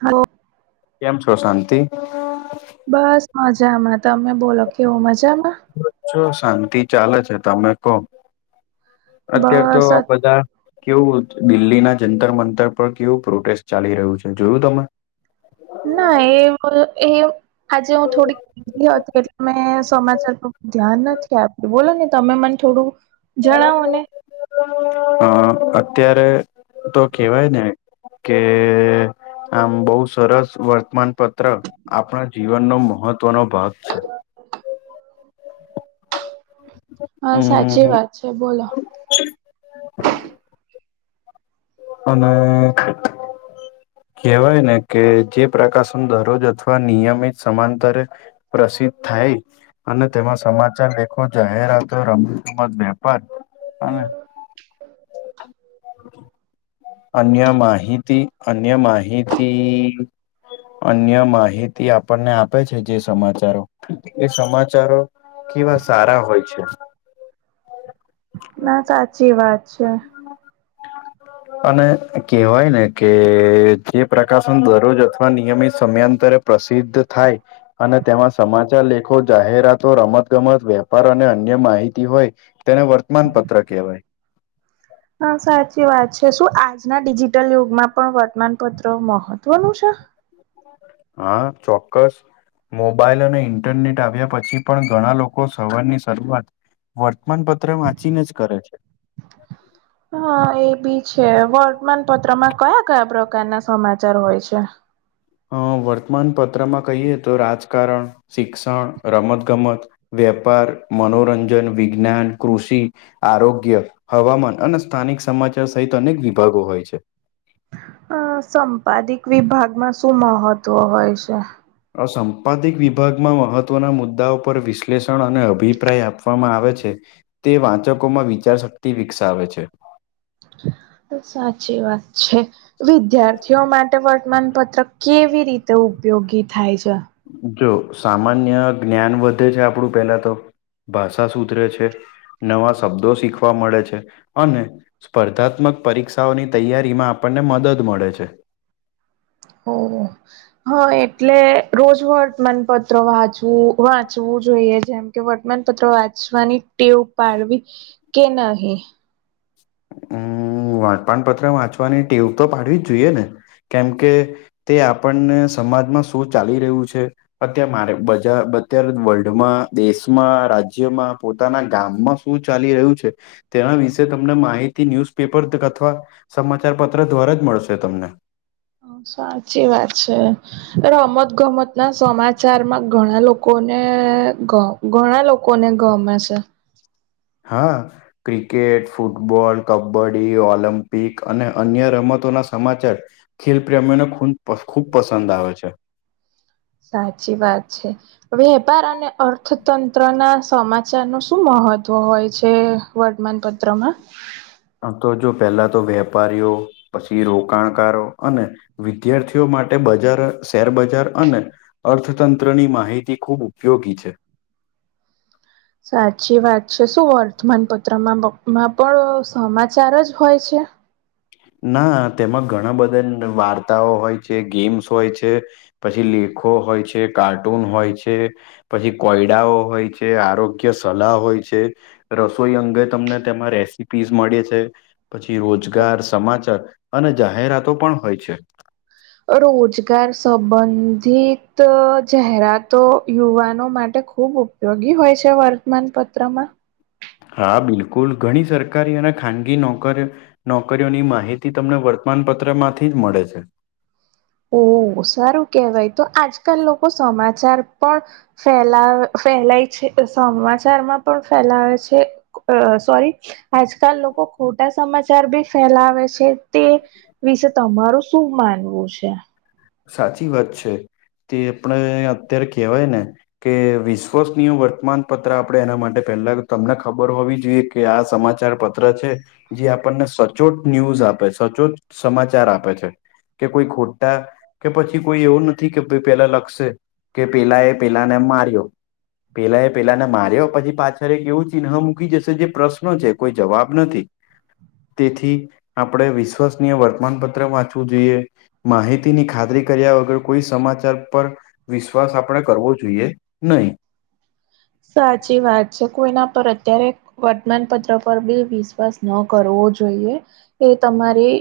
હાલો કેમ છો શાંતિ? બસ મજામાં તમે બોલો કેવું મજામાં? જો શાંતિ ચાલે છે તમે કહો અત્યારે તો બસ અત બધા કેવું દિલ્હી ના જંતર મંતર પર કેવું પ્રોટેસ્ટ ચાલી રહ્યું છે જોયું તમે? ના એ હું એ આજે હું થોડીક બીજી હતી એટલે મેં સમાચાર ઉપર ધ્યાન નથી આપ્યું બોલો ને તમે મને થોડું જણાવોને અ અત્યારે તો કેવાય ને કે આમ બહુ સરસ વર્તમાનપત્રક આપણા જીવનનો મહત્વનો ભાગ છે. હા સાચી હમ વાત છે બોલો અને કહેવાય ને કે જે પ્રકાશન દરરોજ અથવા નિયમિત સમાંતરે પ્રસિદ્ધ થાય અને તેમાં સમાચાર લેખો જાહેરતો રમતગમત વેપાર અને [inaudible] અન્ય માહિતી અન્ય માહિતી અન્ય માહિતી આપણને આપેછે જે સમાચારો. એ સમાચારો કેવા સારા હોય છે. ના સાચી વાત છે. અને કહેવાયને કે જે પ્રકાશન દરરોજ અથવા નિયમિત સમયાંતરે પ્રસિદ્ધ થાય અને તેમાં સમાચાર લે ખો જાહેરાતો રમત ગમત વેપાર અને અન્ય માહિતી હોય. તેને વર્તમાન પત્ર કહેવાય. હા સાચી વાત છે શું આજના ડિજિટલ યુગમાં પણ વર્તમાનપત્ર મહત્વનું છે. હા ચોક્કસ. મોબાઈલ અને ઇન્ટરનેટ આવ્યા પછી પણ ઘણા લોકો સવારની શરૂઆત વર્તમાનપત્ર વાંચી ને જ કરે છે. હા એબી છે વર્તમાનપત્રમાં કયા કયા પ્રકારના સમાચાર હોય છે? અહ વર્તમાન પત્રમાં કહીએ તો રાજકારણ શિક્ષણ રમત ગમત વ્યાપાર મનોરંજન વિજ્ઞાન કૃષિ આરોગ્ય હવામાન અને સ્થાનિક સમાચાર સહિત અનેક વિભાગો હોય છે. અહ સંપાદિક વિભાગમાં શું મહત્વ હોય છે? અહ સંંપાદિક વિભાગમાં મહત્વના મુદ્દાઓ પર વિશ્લેષણ અને અભિપ્રાય આપવામાં આવે છે. તે વાંચકોમાં વિચારશક્તિ વિકસાવે છે. તો સાચી વાત છે વિદ્યાર્થીઓ મા ટે વર્તમાનપત્ર કેવી રીતે ઉપયોગી થાય છે? જો સામાન્ય જ્ઞાન વધે છે આપણું પેલા તો ભાષા સુધરે છે. નવા શબ્દો શીખવા મળે છે અને સ્પર્ધાત્મક પરીક્ષાઓની તૈયારીમાં આપણને મદદ મળે છે. ઓ હ એટલે રોજ વર્તમાનપત્ર વાંચવું વાંચવું જોઈએ જેમ કે વર્તમાનપત્ર વાંચવાની ટેવ પાડવી કે નહી? ઉમ્મ વર્તમાનપત્ર વાંચવાની ટેવ તો પાડવી જ જોઈએ ને કેમકે તે આપણને સમાજમાં શું ચાલી રહ્યું છે. અત્યારે મારે વર્લ્ડમાં દેશમાં રાજ્યમાં પોતાના ગામમાં શું શું ચાલી રહ્યું છે, તેના વિશે તમને માહિતી તે ન્યુઝપેપર અથવા સમાચાર પત્ર દ્વારા જ મળશે તમને. સાચી વાત છે. રમત ગમત સમાચારમાં ઘણા લોકોને ઘણા લોકોને ગમે છે. હા. ક્રિકેટ ફૂટબોલ કબડ્ડી ઓલમ્પિક અને અન્ય રમતોના સમાચાર. ખેલ પ્રેમીઓને ખૂબ પસંદ આવે છે. સાચી વાત છે. વેપાર અને અર્થતંત્રના સમાચારનું શું મહત્વ હોય છે? વર્તમાનપત્રમાં? આમતો જો પહેલાતો વેપારીઓ, પછી રોકાણકારો અને વિદ્યાર્થીઓ માટે બજાર શેરબજાર અને અર્થતંત્રની માહિતી ખૂબ ઉપયોગી છે. સાચી વાત છે શું વર્તમાનપત્રમાંમાં પણ સમાચાર જ હોય છે? ના તેમાં ઘણા બધા વાર્તાઓ હોય છે ગેમ્સ હોય છે. પછી લેખો હોય છે કાર્ટૂન હોય છે. પછી કોયડાઓ હોય છે, આરોગ્ય સલાહ હોય છે. રસોઈ અંગે તમને તેમાં રેસીપીઝ મળે છે, પછી રોજગાર સમાચાર અને જાહેરાતો પણ હોય છે. રોજગાર સંબંધિત જાહેરાતો યુવાનો માટે ખૂબ ઉપયોગી હોય છે વર્તમાન પત્રમાં? હા બિલકુલ ઘણી સરકારી અને ખાનગી નોકરી નોકરીઓની માહિતી તમને વર્તમાન પત્રમાંથી જ મળે છે. ઓ સારું કેહેવાય તો આજકાલ લોકો સમાચાર પણ ફેલા ફેલાય છે, સમાચારમાં પણ ફેલાવે છે. અ સોરી આજકાલ લોકો ખોટા સમાચાર બી ફેલાવે છે તે વિશે તમારું શું માનવું છે? સાચી વાત છે, તે આપણે અત્યારે કહેવાય ને. કે વિશ્વસનીય વર્તમાન પત્ર આપણે એના માટે પહેલા તમને ખબર હોવી જોઈએ. કે આ સમાચાર પત્ર છે. જે સચોટ ન્યુઝ આપે, સચોટ સમાચાર આપે છે. કે કોઈ ખોટા કે પછી કોઈ એવું નથી કે પેલા લખશે, કે પેલા એ પેલાને માર્યો. પેલા એ પેલા માર્યો પછી પાછળ કેવું ચિન્હ્ મૂકી જશે જે પ્રશ્નો છે. કોઈ જવાબ નથી. તેથી આપણેે વિશ્વસનીય વર્તમાનપત્ર વાંચવું જોઈએ, માહિતીની ખાત- -રી કર્યા વગર કોઈ સમાચાર પર વિશ્વાસ આપણે કરવો જોઈએ નહી. સાચી વાત છે કોઈ ના પર અત્યારે વર્તમાનપત્ર પર બી વિશ્વાસ ન કરવો જોઈએ, એ તમારી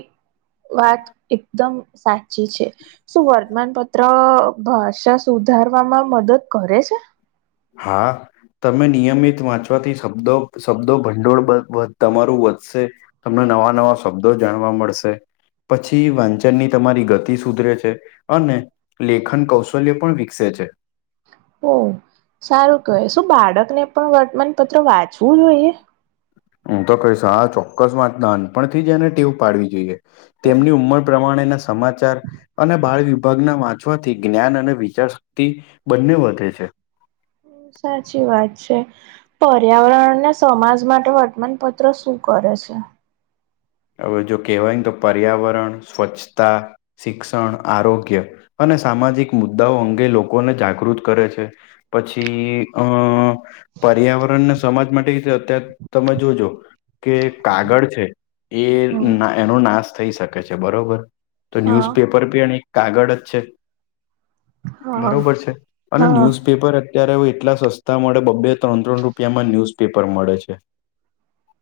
વાત એકદમ સાચી છે. શું વર્તમાનપત્ર ભાષા સુધારવામાં મદદ કરે છે? હા. તમે નિયમિત વાંચવાથી શબ્દો શબ્દો ભંડોળ બબ તમારું વધશે. તમને નવા નવા શબ્દો જાણવા મળશે. પછી વાંચનની તમારી ગતિ સુધરે છે અને લેખન કૌશલ્ય પણ વિકસે છે. ઓ સારું કહે શું બાળક ને પણ વર્તમાનપત્ર વાંચવું જોઈએ? હું તો કહીશ આ ચોક્કસ વાંચતા નાનપણથી જ એને ટીવ પાડવી જોઈએ. તેમની ઉંમર પ્રમાણેના સમાચાર અને બાળ વિભાગના વાંચવાથી જ્ઞાન અને વિચાર શક્તિ બંને વધે છે. સાચી વાત છે. પર્યાવરણને સમાજ માટે વર્તમાનપત્ર શું કરે છે. હવે જો કહેવાય ને તો પર્યાવરણ, સ્વચ્છતા શિક્ષણ, આરોગ્ય અને સામાજિક મુદ્દાઓ અંગે લોકોને જાગૃત કરે છે. પછી અહ પર્યાવરણને સમાજ માટે એ તો અત્યા તમે જોજો કે કાગળ છે એ હમ એનો નાશ થઈ શકે છે બરોબર તો હા ન્યૂઝપેપ પર કે એની કાગળ જ છે હા બરોબર છે અને હા ન્યુઝપેપર જ અત્યારે હું એટલા સસ્તા મળે બબ્બે ત્રણ-ત્રણ રૂપિયામાં ન્યૂઝપેપર મળે છે.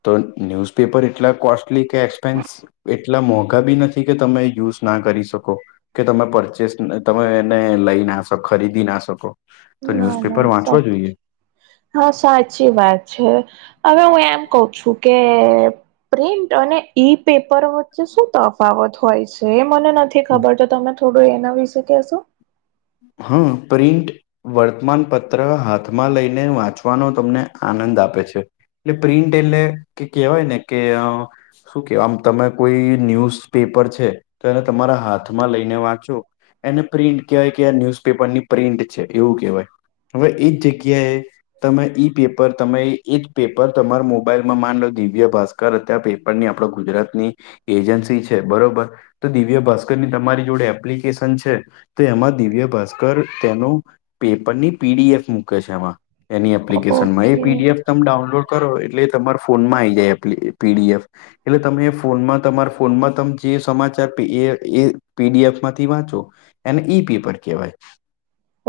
તો ન્યૂઝપેપર એટલા કોસ્ટલી કે એક્સપેન્સ એટલા મોંઘા બી નથી કે તમે યુઝ ના કરી શકો. કે તમે પરચેસ તમે એને લઈ ના શક ખરીદી ના શકો. તો ના ના ન્યુઝપેપર સા વાંચવા જોઈએ. હા સાચી વાત છે હવે હું એમ કહું છું કે પ્રિન્ટ અને ઈ પેપર વચ્ચે શું તફાવત હોય છે, એ મને નથી ખબર તો તમે થોડું એના વિશે કહેશો. હા, પ્રિંન્ટ વર્તમાન પત્ર હાથમાં લઈને વાંચવાનો તમને આનંદ આપે છે. એટલે પ્રિન્ટ એટલે કે કેહેવાય ને કે અ શું કે આમ તમે કોઈ ન્યૂઝ પેપર છે, તો એને તમારા હાથમાં લઈને વાંચો એને પ્રિન્ટ કેવાય કે ન્યૂઝપેપર ની પ્રિન્ટ છે એવું કહેવાય. હવે એ જ જગ્યાએ તમે ઈ પેપર તમે એ જ પેપર તમારા મોબાઈલ માં માન લો દિવ્ય ભાસ કર ત્યાં, પેપરની આપણે ગુજરાતની એજન્સી છે, બરોબર તો દિવ્ય ભાસ્કર ની તમારી જોડે એપ્લિકેશન છે, તો એમાં દિવ્ય ભાસ્કર તેનો પેપરની પીડીએફ મૂકે છે, એમાં. એની એપ્લિકેશન માં એ ઓકે પીડીએફ તમે ડાઉનલોડ કરો, એટલે તમાર ફોનમાં આઈ જાય એપ્લી પીડીએફ. એટલે તમે ફોનમાં તમાર ફોનમાં તમે જે સમાચાર એ એ પીડીએફ માંથી વાંચો એને ઈ પેપર કહેવાય.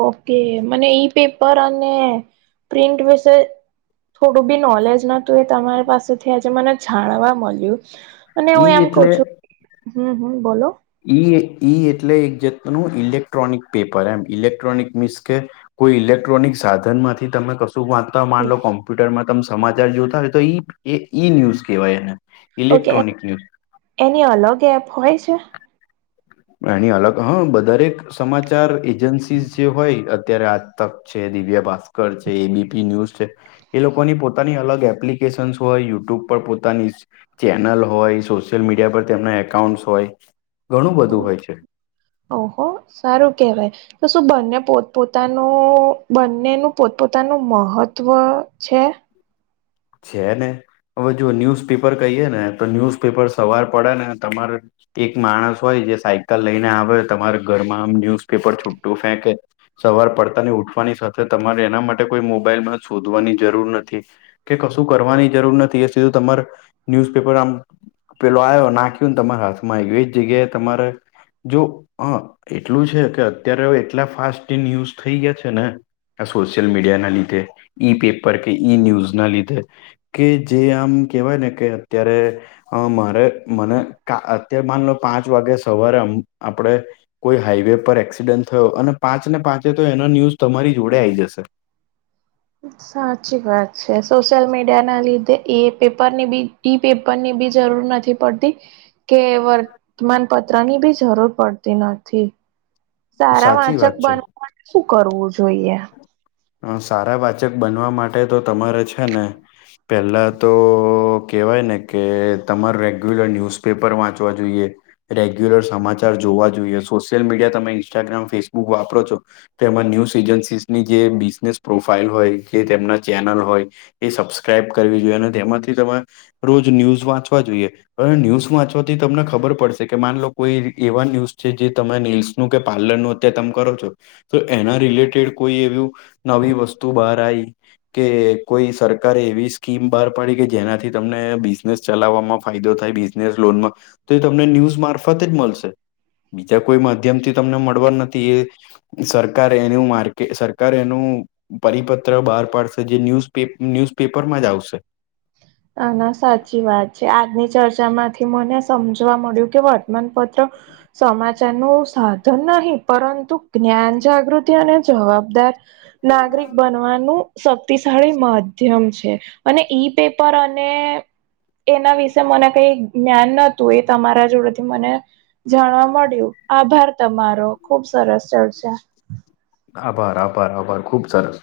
ઓકે, મને ઈ પેપર અને પ્રિન્ટ વિશે થોડું બી નોલેજ નતું, એ તમારી પાસેથી આજે મને જાણવા મલ્યું. અને હું ઈ એમ કઉ એટલે છું, હમ હમ બોલો. ઈ ઈ એટલે એક જાતનું ઇલેક્ટ્રોનિક પેપર એમ, ઇલેક્ટ્રોનિક મિન્સ કે કોઈ ઇલેક્ટ્રોનિક સાધનમાંથી તમે કશું વા ત માન લો કોમ્પ્યુટરમાં તમ સમાચાર જોતા હોય તો, ઈ એ ઈ ન્યૂઝ કહેવાય એને. ઓકે. ઇલેક્ટ્રોનિક ન્યૂઝ એની અલગ એપ હોય છે? એની અલગ હા, બ દરેક સમાચાર એજન્સીસ જે હોય અત્યારે આજ તક છે, દિવ્યા ભાસ્કર છે, એબીપી ન્યુઝ છે. એ લોકોની પોતાની અલગ એપ્લિકેશનસ હોય, યુટ્યુબ પર પોતાની ચેનલ હોય, સોશિયલ મીડિયા પર તેમના એકાઉન્ટસ હોય. ઘણું બધું હમ્મ. [inaudible] ઓહો, સારું કેહેવાય. તો શું બંને પોતપોતાનું બંનેનું પોતપોતાનું મહત્વ છે. છે ને, હવે જો ન્યૂઝ પેપર કહીએ ને તો ન્યૂઝ પેપર સવાર પડે ને તમારે એક માણસ હોય જે સાયકલ લઈને આવે તમારા ઘરમાં આમ ન્યૂઝપેપર છુટું ફેંકે. સવાર પડતા ને ઉઠવાની સાથે તમારે એના માટે કોઈ મોબાઈલમાં શોધવાની જરૂર નથી. કે કશું કરવાની જરૂર નથી એ સીધું તમાર ન્યુઝપેપર આમ પેલો આવયો નાખ્યું ને, તમારા હાથ મા એવું એજ જગ્યા તમારે જો હ એટલું છે કે, અત્યારે એટલા ફાસ્ટ ઇન યુઝ થઈ ગયા છે ને આ સોશિયલ મીડિયા ના લીધે, ઈ પેપર કે ઈ ન્યૂઝ ના લીધે. કે જે આમ કહેવાય ને, કે અત્યારે અ મારે મને ક અત્યાર માન લો, પાંચ વાગે સવારે આમ આપડે કોઈ હાઈવે પર એક્સિડન્ટ થયો અને પાંચ ને પાંચે તો એનો ન્યૂઝ તમારી જોડે આઈ જશે. સાચી વાત છે. સોશિયલ મીડિયા ના લીધે એ પેપરની બી ઈ પેપરની બી જરૂર નથી પડતી. કે વર્તમાન પત્રની બી જરૂર પડતી નથી. સારા સાચી વાંચક વાત છે બનવા માટે શું કરવું જોઈએ. અ સારા વાંચક બનવા માટે તો તમારે છે ને પહેલા તો કહેવાય ને કે, તમારું રેગ્યુલર ન્યૂઝપેપર વાંચવા જોઈએ. રેગ્યુલર સમાચાર જોવા જોઈએ, સોશિયલ મીડિયા તમે ઇન્સ્ટાગ્રામ ફેસબુક વાપરો છો. તેમાં ન્યૂઝ એજન્સીસની જે બિઝનેસ પ્રોફાઈલ હોય જે તેમના ચેનલ હોય એ સબસ્ક્રાઈબ કરવી જોઈએ અને તેમાંથી તમે રોજ ન્યૂઝ વાંચવા જોઈએ. હવે ન્યૂઝ વાંચવાથી તમને ખબર પડશે માન લો કોઈ એવા ન્યૂઝ છે જે તમે રીલ્સ કે પાર્લર નું અત્યારે તમે કરો છો તો એના રિલેટેડ કોઈ પેલુ નવી વસ્તુ બહાર આઈ કે કોઈ સરકારે એવી સ્કીમ બહાર પાડી કે જેનાથી તમને બિઝનેસ ચલાવવામાં ફાયદો થાય નમાં તો એ તમને ન્યૂઝ મારફતે જ મળશે. બીજા કોઈ માધ્યમ થી તમને મળવા નથી એ સરકાર એનું માર્કેટ સરકારે કાર એનું પરિપત્ર બહાર પાડશે જે ન્યૂઝ ન્યુઝપેપર માં જ આવશે. આના સાચી વાત છે આજની ચર્ચા માંથી મને સમજવા મળ્યું કે વર્તમાનપત્ર ત્ર સમાજ સેનું સાધન નહી પરંતુ જ્ઞાન જાગૃતિ અને જવાબદાર નાગરિક બનવાનું શક્તિશાળી માધ્યમ છે અને ઈ પેપ પર અને એના વિશે મને કઈ જ્ઞાન નોતુ એ તમારા જોડેથી મને જાણવા મળ્યું આભાર તમારો ખુબ સરસ ચર્ચા આભાર આભાર આભાર ખુબ સરસ